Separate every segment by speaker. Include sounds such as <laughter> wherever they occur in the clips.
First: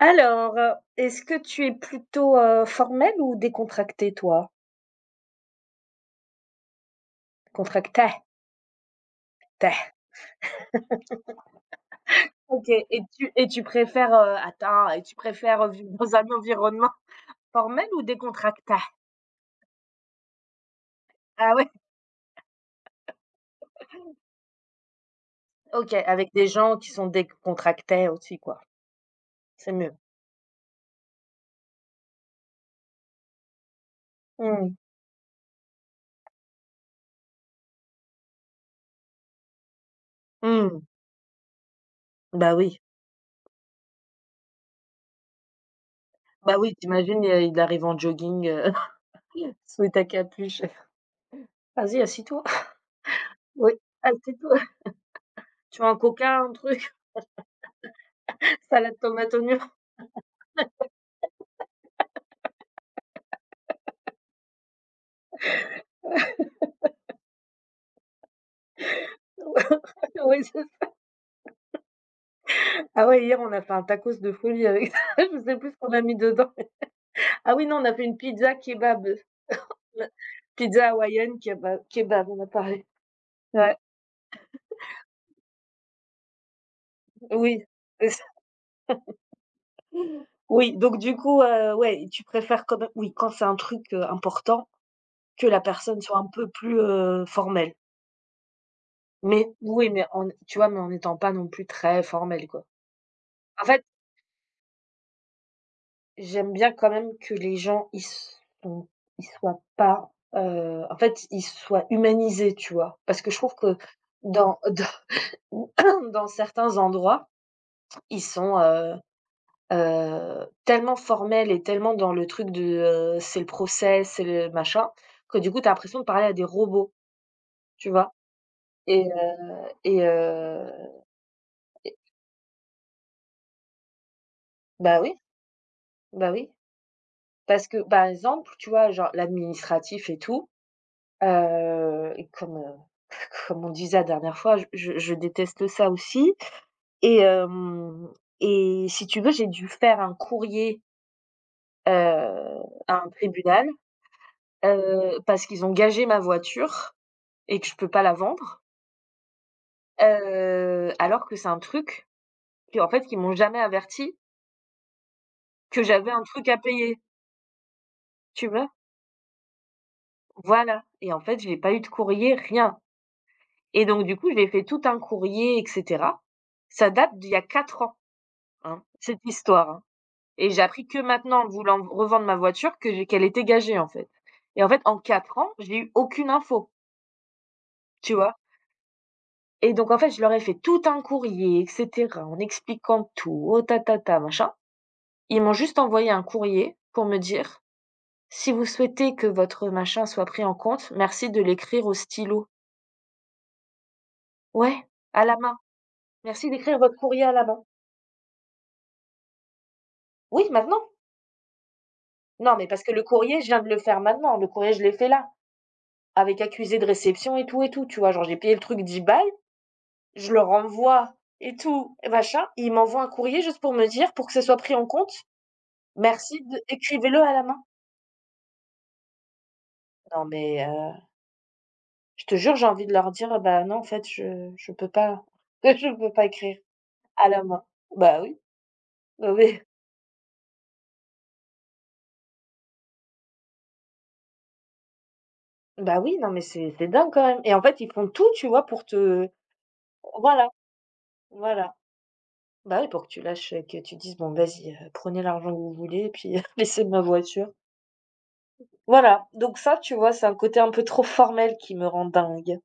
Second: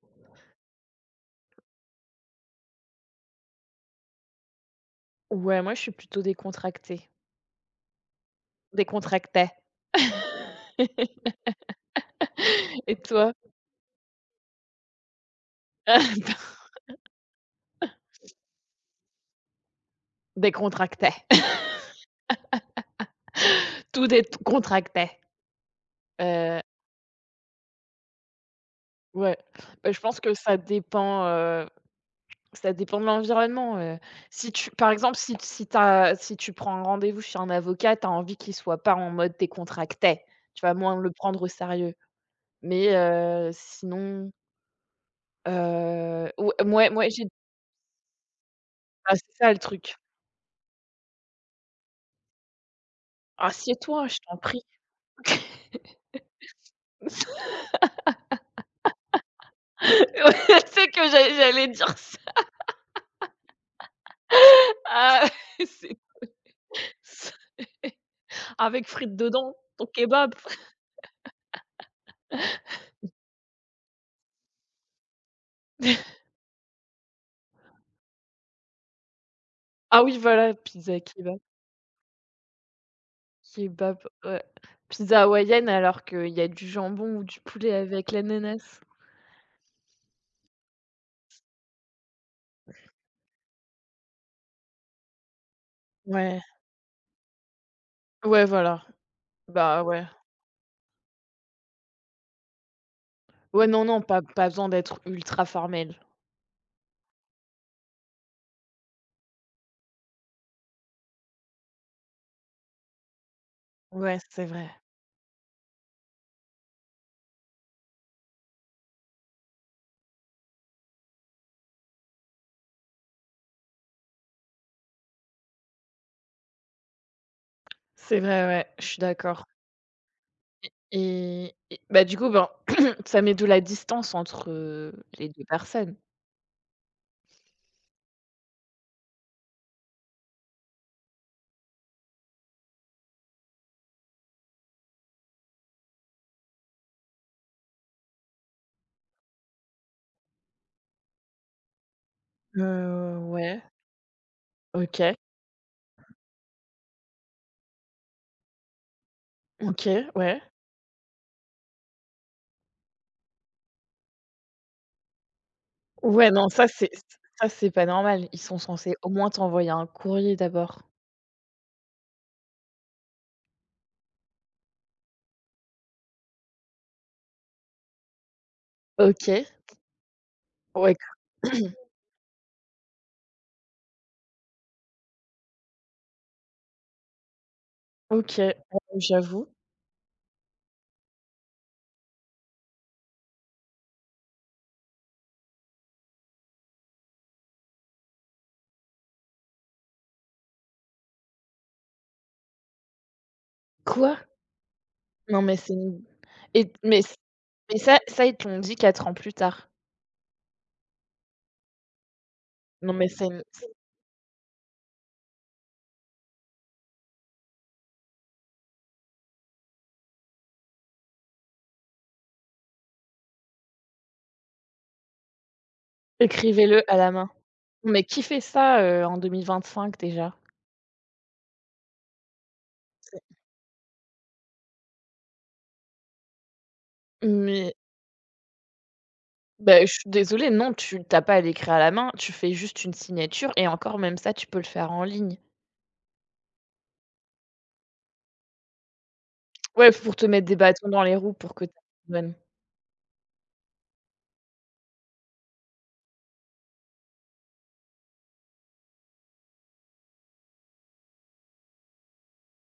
Speaker 1: Alors, est-ce que tu es plutôt, formel ou décontracté toi?
Speaker 2: Ouais, moi je suis plutôt décontractée,
Speaker 1: Contracté,
Speaker 2: décontractée.
Speaker 1: té.
Speaker 2: <laughs>
Speaker 1: OK,
Speaker 2: Et
Speaker 1: et
Speaker 2: toi?
Speaker 1: tu et tu préfères, attends et tu préfères, vivre dans un
Speaker 2: <laughs>
Speaker 1: environnement formel ou décontracté?
Speaker 2: Décontractée. <laughs>
Speaker 1: Ah ouais?
Speaker 2: Tout décontracté,
Speaker 1: OK, avec des
Speaker 2: heu,
Speaker 1: gens qui sont décontractés aussi quoi,
Speaker 2: ouais,
Speaker 1: c'est
Speaker 2: bah,
Speaker 1: mieux.
Speaker 2: je pense que ça dépend de l'environnement, si tu
Speaker 1: Hmm.
Speaker 2: par exemple, si si t'as, si tu prends un rendez-vous chez un avocat, tu as envie qu'il soit pas en mode décontracté, tu vas
Speaker 1: Mmh.
Speaker 2: moins le prendre au sérieux,
Speaker 1: Bah oui.
Speaker 2: mais sinon, ou
Speaker 1: Bah oui,
Speaker 2: mouais, moi
Speaker 1: T'imagines
Speaker 2: j'ai
Speaker 1: imagines, il arrive en jogging,
Speaker 2: ah, c'est ça le
Speaker 1: <laughs> sous
Speaker 2: truc.
Speaker 1: ta capuche. Vas-y, assis-toi. Oui,
Speaker 2: Assieds-toi, je
Speaker 1: assis
Speaker 2: t'en
Speaker 1: toi.
Speaker 2: prie. <laughs>
Speaker 1: Tu veux un coca, un truc, <laughs> salade tomate oignon?
Speaker 2: Je sais que j'allais dire ça. Ah, <laughs> c'est avec frites dedans, ton
Speaker 1: <laughs>
Speaker 2: kebab.
Speaker 1: Oui. Ah ouais, hier, on a fait un tacos de folie avec ça. <laughs> Je sais plus ce qu'on a mis
Speaker 2: <laughs>
Speaker 1: dedans. Ah oui, non, on a fait une pizza kebab,
Speaker 2: Ah
Speaker 1: la
Speaker 2: oui, voilà,
Speaker 1: pizza
Speaker 2: pizza kebab.
Speaker 1: hawaïenne kebab, on a parlé. Ouais,
Speaker 2: Kebab, ouais. Pizza hawaïenne alors qu'il y a du jambon ou du
Speaker 1: oui, <laughs>
Speaker 2: poulet avec l'ananas.
Speaker 1: oui, donc du coup, ouais, tu préfères quand même oui, quand c'est un truc, important, que la personne soit un
Speaker 2: Ouais,
Speaker 1: peu plus, formelle.
Speaker 2: ouais, voilà.
Speaker 1: Mais
Speaker 2: Bah,
Speaker 1: oui,
Speaker 2: ouais.
Speaker 1: mais en tu vois, mais en n'étant pas non plus très formelle, quoi.
Speaker 2: Ouais,
Speaker 1: En
Speaker 2: non,
Speaker 1: fait,
Speaker 2: non, pas besoin d'être ultra formel.
Speaker 1: j'aime bien quand même que les gens ils soient pas, en fait, ils soient humanisés, tu vois? Parce que je trouve que
Speaker 2: Ouais, c'est
Speaker 1: dans
Speaker 2: vrai.
Speaker 1: <laughs> dans certains endroits, ils sont, tellement formels et tellement dans le truc de, c'est le procès, c'est le machin, que du coup, tu as l'impression de parler à des robots, tu vois?
Speaker 2: C'est vrai, ouais, je suis
Speaker 1: Et
Speaker 2: d'accord
Speaker 1: heu et heu,
Speaker 2: et bah, du coup, ben, <clears throat> ça met de la distance entre,
Speaker 1: bah, oui,
Speaker 2: les 2 personnes.
Speaker 1: bah, oui. Parce que, par exemple, tu vois, genre l'administratif et tout. Et comme, <laughs> comme on disait la dernière fois, je déteste ça aussi. Et hem et si tu veux, j'ai dû faire un courrier, heu, à un
Speaker 2: Ouais,
Speaker 1: tribunal,
Speaker 2: OK,
Speaker 1: parce qu'ils ont gagé ma voiture et que je peux pas la vendre,
Speaker 2: OK, ouais.
Speaker 1: alors que c'est un truc qui, en fait, ils m'ont jamais averti que j'avais un
Speaker 2: Ouais,
Speaker 1: truc
Speaker 2: non,
Speaker 1: à
Speaker 2: ça, c'est
Speaker 1: payer,
Speaker 2: ç ça, c'est pas normal. Ils
Speaker 1: tu
Speaker 2: sont
Speaker 1: vois?
Speaker 2: censés au moins t'envoyer un courrier d'abord.
Speaker 1: Voilà. Et en fait, j'ai pas eu de courrier, rien, et donc du coup, j'ai fait tout un courrier et cetera. Ça date d'il y a 4 ans. Hein, cette
Speaker 2: OK,
Speaker 1: histoire, hein. Et j'ai appris
Speaker 2: ouais,
Speaker 1: que maintenant, en
Speaker 2: c <clears throat>
Speaker 1: voulant revendre ma voiture que j'ai qu'elle était gagée, en fait. Et en fait, en 4 ans, j'ai eu aucune info, tu vois?
Speaker 2: OK, ouais, j'avoue.
Speaker 1: Et donc en fait, je leur ai fait tout un courrier et cetera, en expliquant tout, oh ta machin. Ils m'ont juste envoyé un courrier pour me dire: «Si vous souhaitez que votre machin soit pris en compte, merci de l'écrire au stylo».
Speaker 2: Quoi?
Speaker 1: Ouais, à la
Speaker 2: Non, mais
Speaker 1: main.
Speaker 2: c'est une
Speaker 1: «Merci
Speaker 2: et t
Speaker 1: d'écrire votre
Speaker 2: mais c
Speaker 1: courrier à la main».
Speaker 2: mais ça, ils te l'ont dit 4 ans plus tard.
Speaker 1: Oui, maintenant. Non, mais parce que
Speaker 2: Non,
Speaker 1: le
Speaker 2: mais c'est
Speaker 1: courrier,
Speaker 2: une
Speaker 1: je viens
Speaker 2: c
Speaker 1: de le faire maintenant, le courrier, je l'ai fait là. Avec accusé de réception et tout, tu vois? Genre j'ai payé le truc 10 balles, je le renvoie et tout et machin, il m'envoie un courrier juste pour me dire: «Pour que ce soit pris en compte, merci de
Speaker 2: écrivez-le à la
Speaker 1: écrivez-le
Speaker 2: main.
Speaker 1: à la main».
Speaker 2: Mais qui fait ça, en 2025
Speaker 1: Non
Speaker 2: déjà?
Speaker 1: mais, je te jure, j'ai envie de leur
Speaker 2: C'est
Speaker 1: dire: «Bah non, en fait, je peux pas <laughs> je peux pas écrire à la main».
Speaker 2: Mais
Speaker 1: Bah oui, bah oui,
Speaker 2: bah, je suis désolée, non, tu tu as pas à l'écrire à la main, tu fais juste une signature et encore même ça, tu peux le faire en ligne.
Speaker 1: <laughs> bah oui, non mais c'est dingue quand même, et en fait, ils font tout, tu vois, pour te
Speaker 2: Ouais, pour te mettre
Speaker 1: voilà,
Speaker 2: des bâtons dans les roues pour que tu
Speaker 1: voilà. Bah oui, pour que tu lâches, que tu dises: «Bon vas-y, prenez l'argent que vous voulez et puis <laughs> laissez ma voiture». Voilà, donc ça, tu vois, c'est un côté un peu trop formel qui me rend dingue,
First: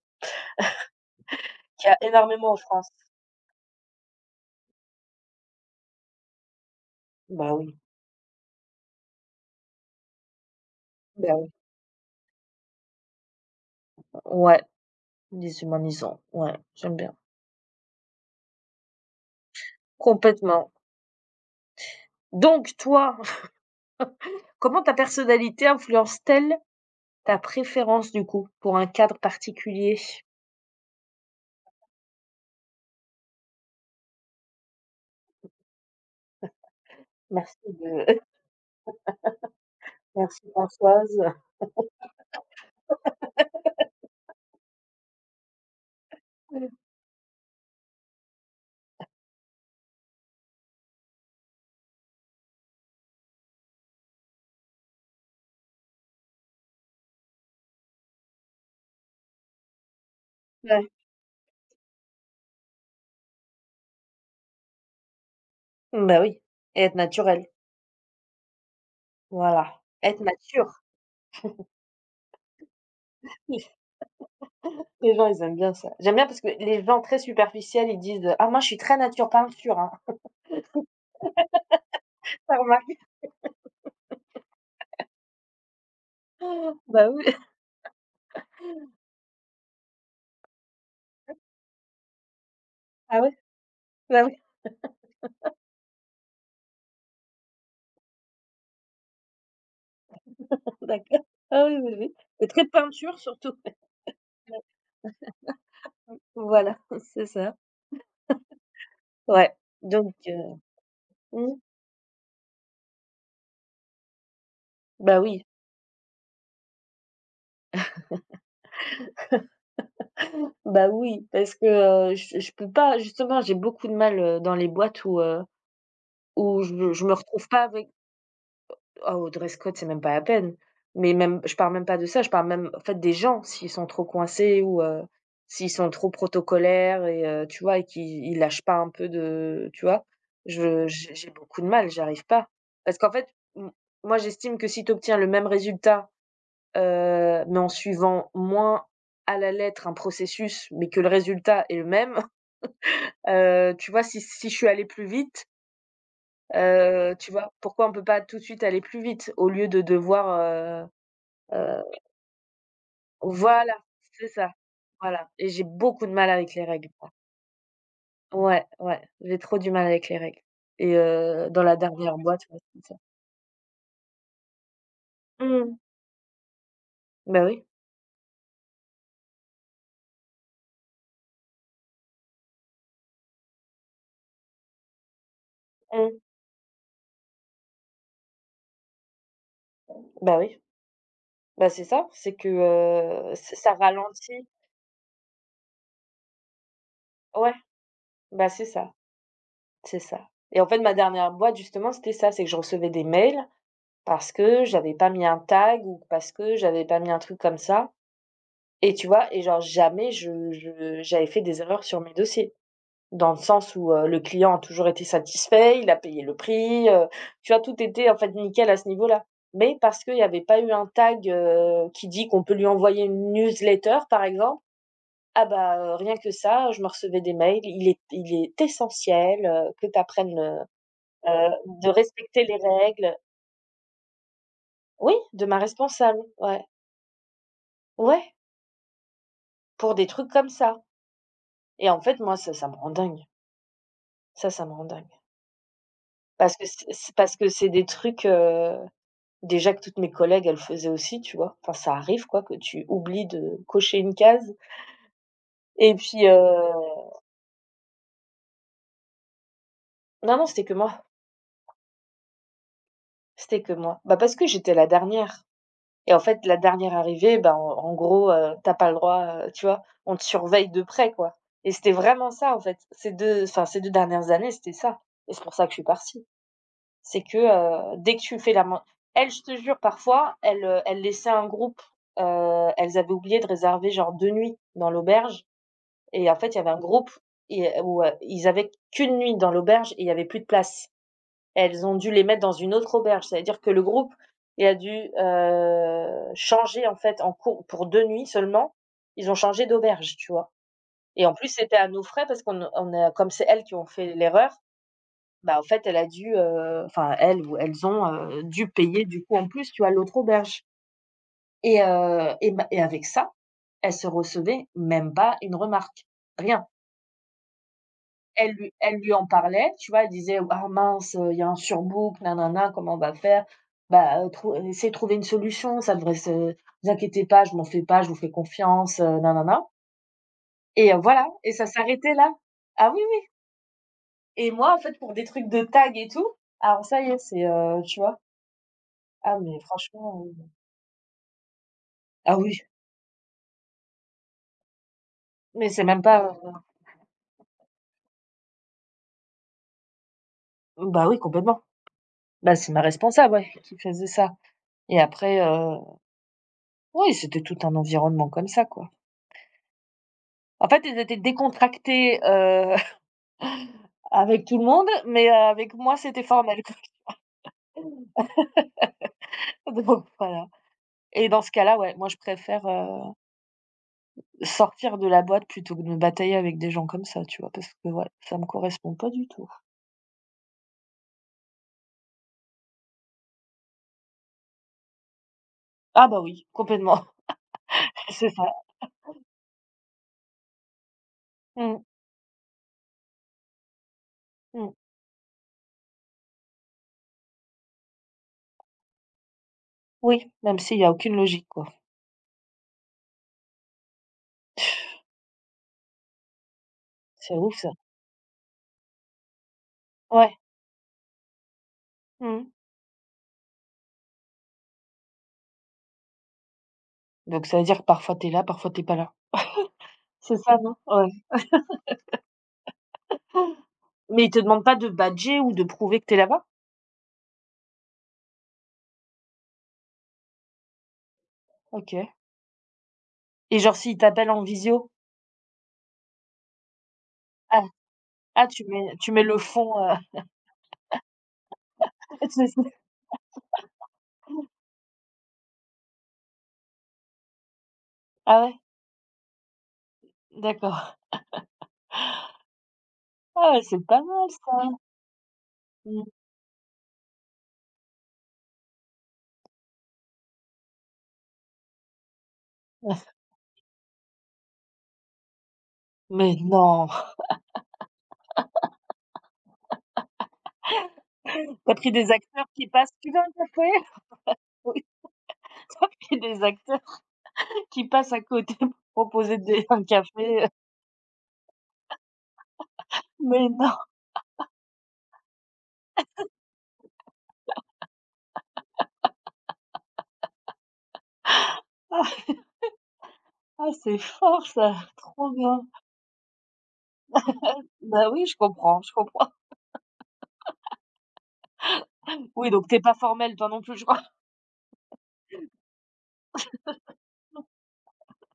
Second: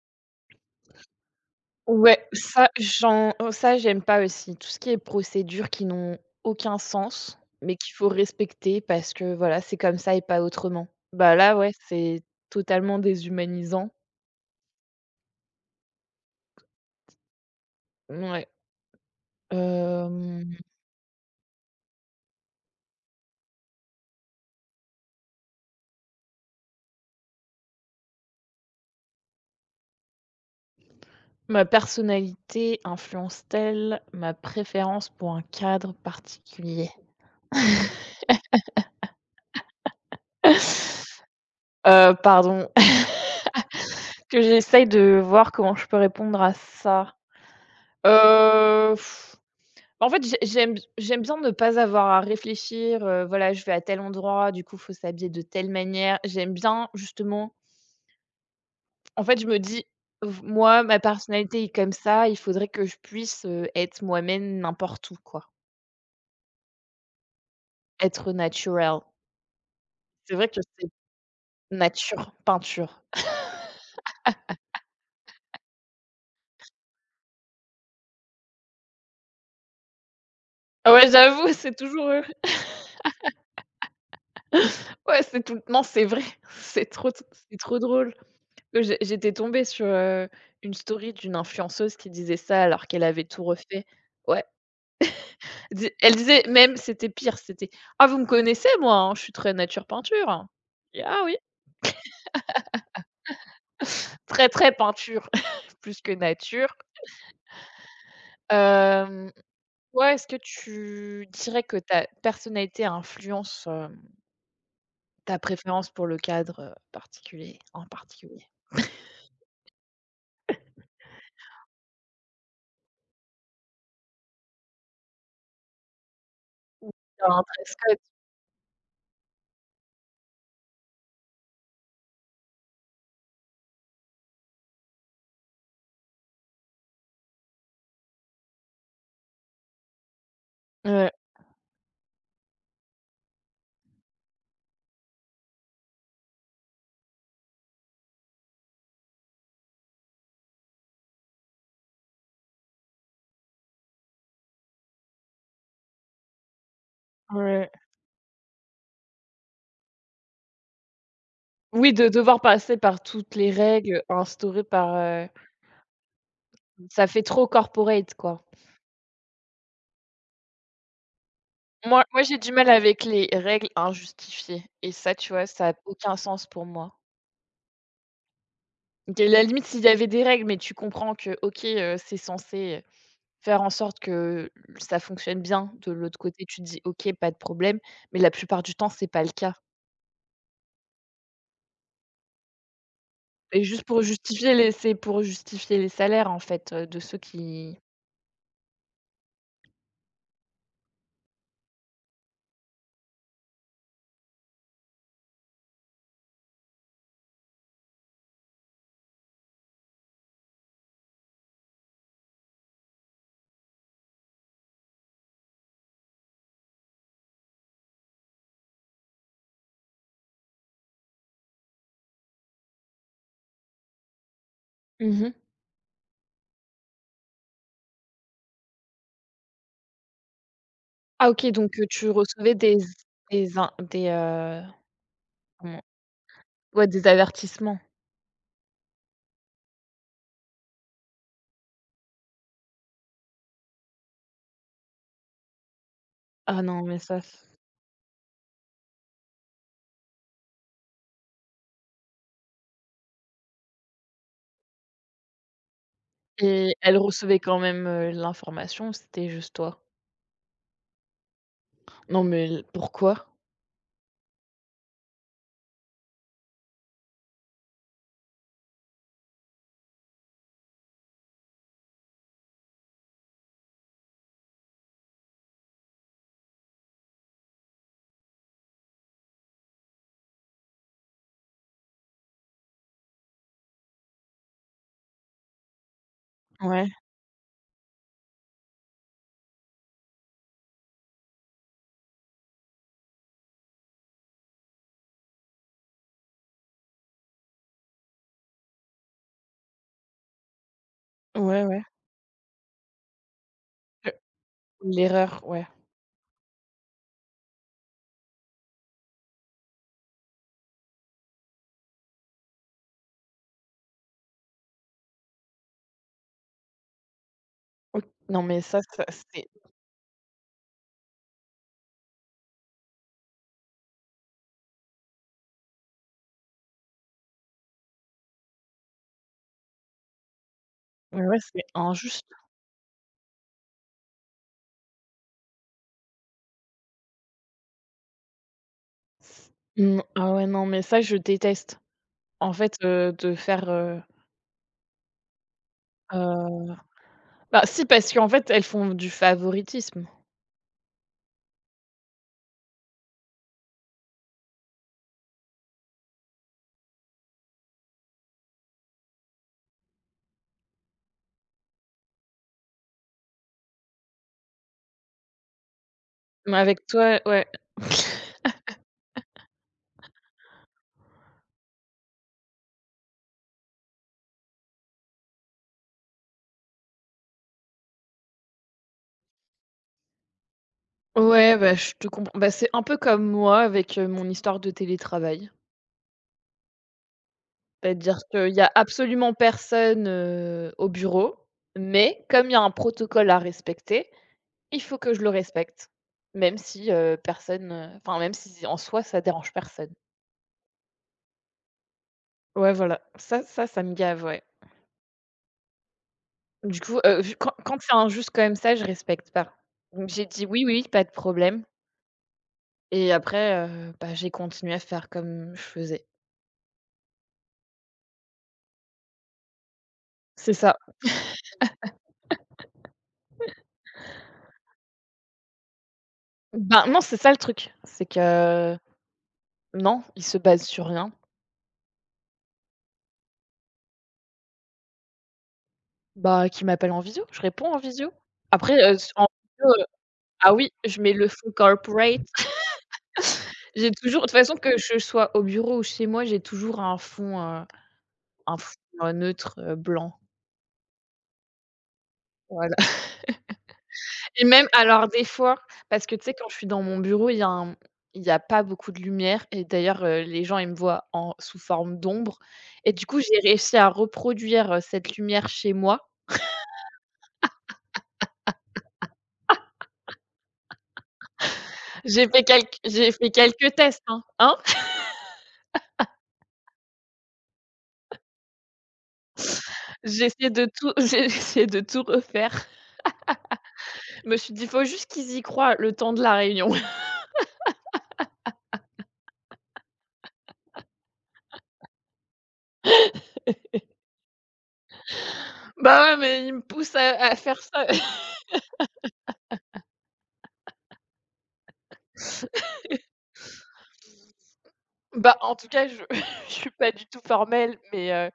Speaker 1: qu'il y a
Speaker 2: Ouais,
Speaker 1: énormément en
Speaker 2: ça
Speaker 1: France.
Speaker 2: j'en oh, ça j'aime pas aussi. Tout ce qui est procédures qui n'ont aucun sens,
Speaker 1: Bah
Speaker 2: mais
Speaker 1: oui,
Speaker 2: qu'il faut respecter parce que voilà, c'est comme ça et pas autrement. Bah,
Speaker 1: bah oui,
Speaker 2: là, ouais, c'est totalement déshumanisant.
Speaker 1: ouais, déshumanisant, ouais, j'aime bien.
Speaker 2: Ouais. Hem,
Speaker 1: Complètement. Donc toi, <laughs> comment ta personnalité influence-t-elle ta préférence, du coup, pour un cadre particulier?
Speaker 2: ma personnalité influence-t-elle ma préférence pour un cadre particulier?
Speaker 1: Merci de <laughs> merci Françoise.
Speaker 2: Pardon, <laughs> que j'essaye de voir comment je peux répondre à ça. Heu En fait, j'aime bien ne pas avoir à réfléchir, voilà, je vais à tel endroit, du coup, faut s'habiller de telle manière. J'aime bien justement en fait, je me dis: «V Moi,
Speaker 1: Ouais,
Speaker 2: ma personnalité est comme ça, il faudrait que je puisse, être moi-même n'importe où, quoi.
Speaker 1: bah oui, et être naturel,
Speaker 2: Être naturel».
Speaker 1: voilà, être
Speaker 2: C'est vrai que
Speaker 1: nature.
Speaker 2: c'est nature, peinture.
Speaker 1: Oui, les gens, ils aiment bien ça. J'aime bien parce que les gens très superficiels, ils disent: «Ah moi, je suis très nature peinture, hein».
Speaker 2: Ah ouais, j'avoue, <laughs> c'est toujours, <laughs>
Speaker 1: <laughs>
Speaker 2: ouais, c'est tout non, c'est vrai, <laughs> c'est
Speaker 1: Bah
Speaker 2: trop
Speaker 1: oui. <laughs>
Speaker 2: c'est trop drôle. Que j'étais tombée sur, une story d'une influenceuse qui disait ça alors qu'elle
Speaker 1: Ah
Speaker 2: avait
Speaker 1: ouais?
Speaker 2: tout refait.
Speaker 1: Bah oui,
Speaker 2: Ouais.
Speaker 1: <laughs>
Speaker 2: Di Elle disait même c'était pire, c'était: «Ah vous me connaissez moi, hein, je suis très nature peinture, hein». Je «Ah
Speaker 1: d'accord.
Speaker 2: oui».
Speaker 1: Ah oui, oui, oui, et très peinture surtout. <laughs>
Speaker 2: Très, très peinture <laughs> plus que nature.
Speaker 1: Voilà, <laughs> c'est ça.
Speaker 2: Hem,
Speaker 1: Ouais,
Speaker 2: toi,
Speaker 1: donc
Speaker 2: est-ce que tu
Speaker 1: mmh,
Speaker 2: dirais que ta personnalité influence,
Speaker 1: bah
Speaker 2: ta
Speaker 1: oui,
Speaker 2: préférence pour le cadre, particulier en particulier?
Speaker 1: bah oui, parce que, je peux pas justement, j'ai beaucoup de mal, dans les boîtes où, où je me
Speaker 2: Dans un
Speaker 1: retrouve pas
Speaker 2: dress
Speaker 1: avec.
Speaker 2: code.
Speaker 1: Oh, dress code, c'est même pas la peine. Mais même je parle même pas de ça, je parle même en fait des gens, s'ils sont trop coincés ou s'ils sont trop protocolaires et tu vois? Et qu'ils lâchent pas un peu de tu vois? Je
Speaker 2: Ouais,
Speaker 1: j'ai beaucoup de mal, j'arrive pas. Parce qu'en fait, m moi j'estime que si tu obtiens le même résultat, mais en suivant moins à la lettre un processus, mais que le résultat est le même, <laughs> tu vois? Si je suis allée plus vite, tu vois?
Speaker 2: ouais.
Speaker 1: Pourquoi on peut pas tout de suite aller plus vite? Au lieu de devoir, Heu,
Speaker 2: Oui, de devoir passer par toutes les
Speaker 1: voilà,
Speaker 2: règles
Speaker 1: c'est ça.
Speaker 2: instaurées par,
Speaker 1: Voilà, et j'ai beaucoup de mal avec les règles,
Speaker 2: ça
Speaker 1: moi.
Speaker 2: fait trop corporate, quoi.
Speaker 1: Ouais, ouais, j'ai trop du mal avec les règles, et dans la
Speaker 2: Moi
Speaker 1: dernière
Speaker 2: moi, j'ai
Speaker 1: boîte,
Speaker 2: du
Speaker 1: ouais,
Speaker 2: mal
Speaker 1: c'est ça.
Speaker 2: avec les règles injustifiées et ça, tu vois, ça a
Speaker 1: Mmh.
Speaker 2: aucun sens pour moi.
Speaker 1: Bah, oui.
Speaker 2: OK, la limite, s'il y avait des règles, mais tu comprends que, OK, c'est censé faire en sorte que ça fonctionne bien de l'autre
Speaker 1: Mmh.
Speaker 2: côté, tu te dis: «OK, pas de problème», mais la plupart du temps, c'est pas le cas
Speaker 1: Bah, oui. Bah, c'est ça, c'est que, ç
Speaker 2: et
Speaker 1: ça
Speaker 2: juste pour
Speaker 1: ralentit.
Speaker 2: justifier les c'est pour justifier les salaires, en fait, de ceux
Speaker 1: Ouais,
Speaker 2: qui
Speaker 1: bah, c'est ça, c'est ça, et en fait, ma dernière boîte, justement, c'était ça, c'est que je recevais des mails parce que j'avais pas mis un tag ou parce que j'avais pas mis un truc comme ça, et tu vois? Et genre jamais je je j'avais fait des erreurs sur mes dossiers. Dans le sens où, le client a toujours été satisfait, il a payé le prix, tu vois? Tout était en fait nickel à ce niveau-là. Mais parce qu'il n'y avait pas eu un tag, qui dit qu'on peut lui envoyer une newsletter par exemple,
Speaker 2: mmh.
Speaker 1: ah bah, rien que ça, je me recevais des mails, il est essentiel, que tu apprennes,
Speaker 2: Ah, OK, donc
Speaker 1: de
Speaker 2: tu
Speaker 1: respecter
Speaker 2: recevais
Speaker 1: les
Speaker 2: des
Speaker 1: règles.
Speaker 2: des in des, heu,
Speaker 1: Oui, de ma
Speaker 2: comment,
Speaker 1: responsable, ouais.
Speaker 2: ouais, des avertissements?
Speaker 1: Ouais, pour des trucs comme ça. Et en fait, moi ça ça me rend dingue. Ça me rend dingue. Parce
Speaker 2: Ah
Speaker 1: que
Speaker 2: non,
Speaker 1: c'est
Speaker 2: mais
Speaker 1: c'est
Speaker 2: ça,
Speaker 1: parce que c'est des trucs. Déjà que toutes mes collègues, elles le faisaient aussi, tu vois? Enfin, ça arrive quoi que tu oublies de cocher une case et puis,
Speaker 2: et elle recevait quand même, l'information, c'était juste toi?
Speaker 1: non, non, c'était que moi,
Speaker 2: Non, mais l pourquoi?
Speaker 1: c'était que moi. Bah, parce que j'étais la dernière, et en fait, la dernière arrivée, bah, en gros, tu as pas le droit, tu vois? On te surveille de près, quoi, et c'était vraiment ça, en fait. Ces 2, enfin, ces 2 dernières années, c'était ça, et c'est pour ça que je suis partie. C'est que, dès que tu fais la main, elles, je te jure, parfois, elles, elles laissaient un groupe, elles avaient oublié de réserver genre 2 nuits dans l'auberge. Et en fait, il y avait un
Speaker 2: Ouais,
Speaker 1: groupe, et où, ils avaient qu'une nuit dans l'auberge et il y avait plus de place. Elles ont dû les mettre dans une autre auberge. C'est à dire que le groupe, il a dû, changer en fait en cours pour 2 nuits seulement, ils ont changé d'auberge, tu vois? Et en plus,
Speaker 2: ouais,
Speaker 1: c'était
Speaker 2: ouais.
Speaker 1: à nos frais parce qu'on a comme c'est elles qui ont
Speaker 2: Heu,
Speaker 1: fait l'erreur,
Speaker 2: l'erreur,
Speaker 1: bah, en
Speaker 2: ouais.
Speaker 1: fait, elle a dû, enfin elles ou elles ont, dû payer du coup en plus, tu vois, l'autre auberge. Et bah et avec ça, elles se recevaient même pas une remarque, rien.
Speaker 2: O non,
Speaker 1: elle
Speaker 2: mais
Speaker 1: lui
Speaker 2: ça
Speaker 1: elle
Speaker 2: ça
Speaker 1: lui en
Speaker 2: c'est
Speaker 1: parlait, tu vois? Elle disait: «Ah mince, il y a un surbook, nanana, comment on va faire?» «Bah, trou essayez de trouver une solution, ça devrait se vous inquiétez pas, je m'en fais pas, je vous fais confiance, nanana». Et
Speaker 2: ouais,
Speaker 1: voilà,
Speaker 2: ouais,
Speaker 1: et
Speaker 2: c'est
Speaker 1: ça s'arrêtait
Speaker 2: injuste.
Speaker 1: là. Ah oui, oui, et moi, en fait, pour des trucs de tag et tout, alors ça y est, c'est, tu vois? Ah
Speaker 2: C
Speaker 1: mais
Speaker 2: mmh,
Speaker 1: franchement,
Speaker 2: ah ouais, non, mais ça, je déteste.
Speaker 1: ah
Speaker 2: En
Speaker 1: oui,
Speaker 2: fait, de faire,
Speaker 1: mais c'est même pas,
Speaker 2: heu bah, si, parce qu'en fait, elles font du favoritisme.
Speaker 1: bah, oui, complètement. Bah, c'est ma responsable, ouais, qui faisait ça, et après, oui, c'était tout un environnement comme ça, quoi. En fait, ils étaient décontractés, <laughs> avec tout le monde, mais, avec moi, c'était
Speaker 2: Mais
Speaker 1: formel, quoi.
Speaker 2: avec toi, ouais.
Speaker 1: <laughs> Donc voilà, et dans ce cas-là, ouais, moi, je préfère, sortir de la boîte plutôt que de me batailler avec des gens comme ça, tu vois? Parce que ouais, ça me correspond pas du tout.
Speaker 2: Ouais, bah, je te comprends. Bah, c'est un peu comme moi avec, mon histoire de télétravail.
Speaker 1: Ah bah oui, complètement, <laughs>
Speaker 2: C'est-à-dire
Speaker 1: c'est ça.
Speaker 2: qu'il y a absolument personne, au bureau,
Speaker 1: Mmh,
Speaker 2: mais comme il y a un protocole à respecter,
Speaker 1: mmh.
Speaker 2: il faut que je le respecte, même si, personne, enfin même si en soi ça dérange personne.
Speaker 1: Oui, même s'il y a aucune logique, quoi.
Speaker 2: Ouais, voilà, ça me gave, ouais.
Speaker 1: <laughs>
Speaker 2: Du coup,
Speaker 1: C'est
Speaker 2: je quand
Speaker 1: ouf ça.
Speaker 2: quand c'est injuste comme ça, je respecte pas. Donc j'ai
Speaker 1: Ouais,
Speaker 2: dit: «Oui, oui, pas de problème»
Speaker 1: mmh.
Speaker 2: et après, bah, j'ai continué à faire comme je faisais.
Speaker 1: Donc ça veut dire que parfois t'es là, parfois t'es pas là. C'est
Speaker 2: C'est
Speaker 1: ça, non?
Speaker 2: ça.
Speaker 1: Ouais. Mais ils te demandent pas de badger ou de prouver que t'es là-bas?
Speaker 2: Ben, non, c'est ça le truc, c'est que non, il se base sur rien.
Speaker 1: OK, et genre s'ils t'appellent en visio?
Speaker 2: Bah, qui m'appelle en visio, je
Speaker 1: Ah.
Speaker 2: réponds en visio.
Speaker 1: Ah tu
Speaker 2: Après,
Speaker 1: mets tu mets
Speaker 2: en
Speaker 1: le fond,
Speaker 2: visio, ah oui, je mets le full corporate.
Speaker 1: <laughs> <unintelligible>
Speaker 2: J'ai toujours de toute façon, que je sois au bureau ou chez moi, j'ai toujours un fond, heu,
Speaker 1: ah ouais?
Speaker 2: un fond, neutre, blanc.
Speaker 1: D'accord.
Speaker 2: Voilà <laughs>
Speaker 1: Ah ouais, c'est pas mal
Speaker 2: et même
Speaker 1: ça.
Speaker 2: alors des fois, parce
Speaker 1: Mmh.
Speaker 2: que tu sais, quand je suis dans mon bureau, il y a pas beaucoup de lumière et d'ailleurs, les gens, ils me voient en sous forme d'ombre et du coup,
Speaker 1: <laughs>
Speaker 2: j'ai réussi à reproduire, cette lumière chez moi.
Speaker 1: Mais non! Tu as pris des acteurs qui passent
Speaker 2: J'ai
Speaker 1: «Tu veux
Speaker 2: fait
Speaker 1: un café?»
Speaker 2: quelques tests,
Speaker 1: <laughs>
Speaker 2: hein, hein?
Speaker 1: Oui, tu as pris des acteurs <laughs> qui passent à côté pour proposer des un
Speaker 2: J'ai
Speaker 1: café,
Speaker 2: essayé de tout <laughs> j'ai essayé de tout refaire.
Speaker 1: mais non!
Speaker 2: Je me suis dit: il «Faut juste qu'ils y croient le temps de la réunion». <laughs>
Speaker 1: Ah ah, c'est fort ça, trop bien.
Speaker 2: Bah, ouais, mais ils me poussent à faire ça.
Speaker 1: Bah oui, je comprends, je comprends. Oui, donc tu es pas formelle toi non plus, je crois?
Speaker 2: Bah, en tout cas, je <laughs> je suis pas du tout formelle, mais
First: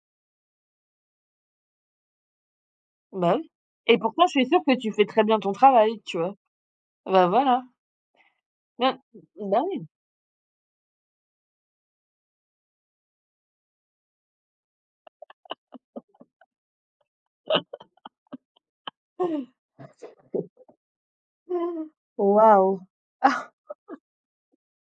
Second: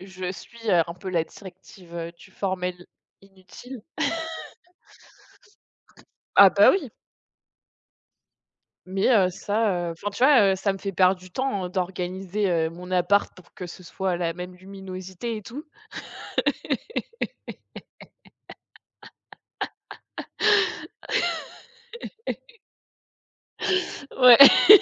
Speaker 2: je suis, un peu la directive, du formel
Speaker 1: Bah oui,
Speaker 2: inutile.
Speaker 1: et pourtant je suis sûre que tu fais très bien ton travail, tu vois?
Speaker 2: Ah bah, oui,
Speaker 1: Bah voilà. Bien.
Speaker 2: mais
Speaker 1: Bah oui.
Speaker 2: ça, enfin, tu vois, ça me fait perdre du temps, hein, d'organiser, mon appart pour que ce soit la même luminosité et tout.
Speaker 1: Waouh!
Speaker 2: Ouais, <laughs>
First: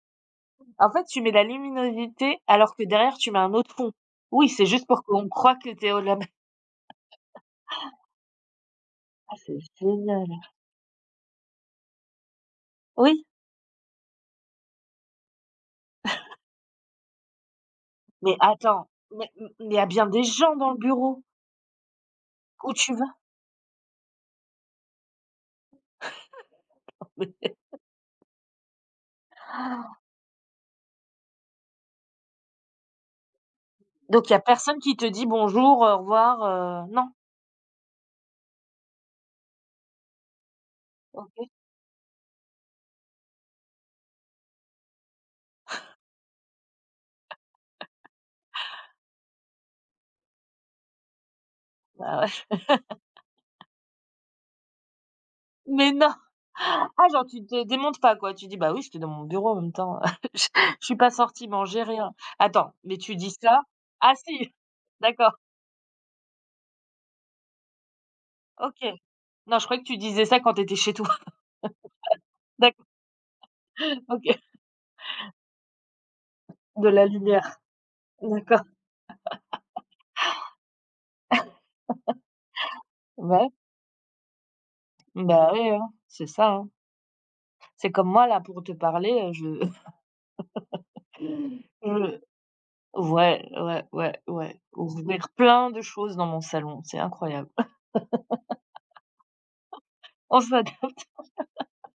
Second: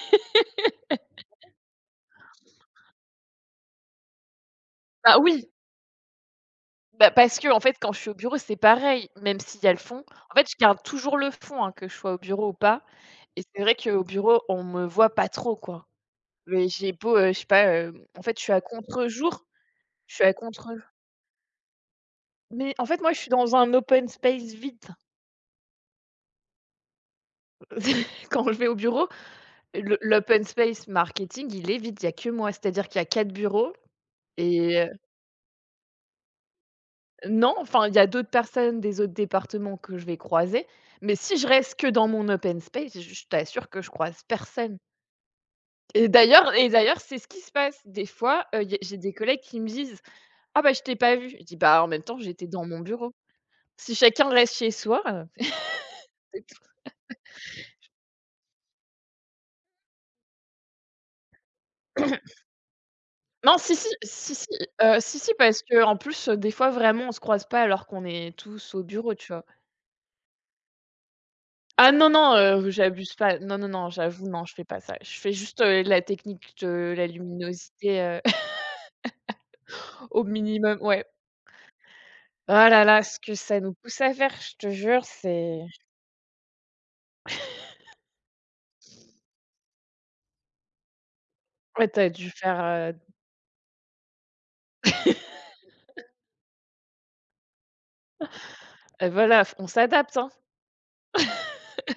Speaker 1: En fait, tu mets la luminosité alors que derrière tu mets un autre fond. Oui, c'est juste pour
Speaker 2: bah,
Speaker 1: qu'on
Speaker 2: oui,
Speaker 1: croie que tu es au lab. <laughs>
Speaker 2: bah, parce que en fait, quand je suis au bureau, c'est pareil,
Speaker 1: Ah
Speaker 2: même
Speaker 1: c'est
Speaker 2: s'il y a le fond.
Speaker 1: génial.
Speaker 2: En fait, je garde toujours le fond, hein, que je sois au bureau ou pas
Speaker 1: Oui,
Speaker 2: et c'est vrai qu'au bureau, on me voit pas trop, quoi, mais j'ai beau, je sais pas, en
Speaker 1: mais
Speaker 2: fait, je suis à
Speaker 1: attends, mais
Speaker 2: contre-jour.
Speaker 1: mais il y a bien
Speaker 2: Je
Speaker 1: des
Speaker 2: suis à
Speaker 1: gens
Speaker 2: contre
Speaker 1: dans le bureau où
Speaker 2: Mais en
Speaker 1: tu
Speaker 2: fait, moi,
Speaker 1: vas.
Speaker 2: je suis dans un open space vide.
Speaker 1: <laughs>
Speaker 2: <laughs> Quand je vais au bureau, le l'open space marketing, il est vide, il n'y a que moi. C'est-à-dire qu'il y a 4 bureaux
Speaker 1: Donc il y a
Speaker 2: et
Speaker 1: personne qui te dit: «Bonjour, au revoir», non?
Speaker 2: non, enfin, il y a d'autres personnes des autres départements que je vais croiser, mais si je
Speaker 1: OK,
Speaker 2: reste que dans mon open space, je t'assure que je croise personne et d'ailleurs, c'est ce qui se passe. Des fois, y a j'ai des collègues qui me disent: «Ah bah, je t'ai pas vu». Je dis: «Bah, en même temps,
Speaker 1: bah,
Speaker 2: j'étais
Speaker 1: ouais.
Speaker 2: dans mon bureau». Si chacun reste chez soi,
Speaker 1: <laughs> Mais non! Ah genre tu te démontes pas quoi, tu dis: «Bah oui, j'étais dans mon bureau en même temps, <laughs> je je suis pas sortie manger, rien».
Speaker 2: <laughs>
Speaker 1: Attends, mais tu dis
Speaker 2: non,
Speaker 1: ça,
Speaker 2: si, si,
Speaker 1: ah
Speaker 2: si, si,
Speaker 1: si?
Speaker 2: si, si,
Speaker 1: D'accord,
Speaker 2: parce qu'en plus, des fois, vraiment, on se croise pas alors qu'on est tous au
Speaker 1: OK.
Speaker 2: bureau, tu vois?
Speaker 1: Non, je croyais que tu disais ça quand t'étais chez toi. <laughs>
Speaker 2: Ah non, non,
Speaker 1: D'accord,
Speaker 2: j'abuse pas. Non, non, non, j'avoue,
Speaker 1: OK.
Speaker 2: non, je fais pas ça. Je fais juste, la technique
Speaker 1: De
Speaker 2: de
Speaker 1: la
Speaker 2: la
Speaker 1: lumière.
Speaker 2: luminosité, <laughs>
Speaker 1: D'accord.
Speaker 2: au minimum, ouais. Ah là là, ce que
Speaker 1: Ouais,
Speaker 2: ça nous pousse à faire, je te jure,
Speaker 1: bah,
Speaker 2: c'est
Speaker 1: ouais, hein, c'est ça, hein. C'est comme moi là pour te parler, je <laughs>
Speaker 2: ouais, t'as
Speaker 1: je
Speaker 2: dû faire,
Speaker 1: ouais, ouais, ouais, ouais, ouvrir plein de choses dans mon salon, c'est incroyable. <laughs>
Speaker 2: voilà, on s'adapte, hein.
Speaker 1: Enfin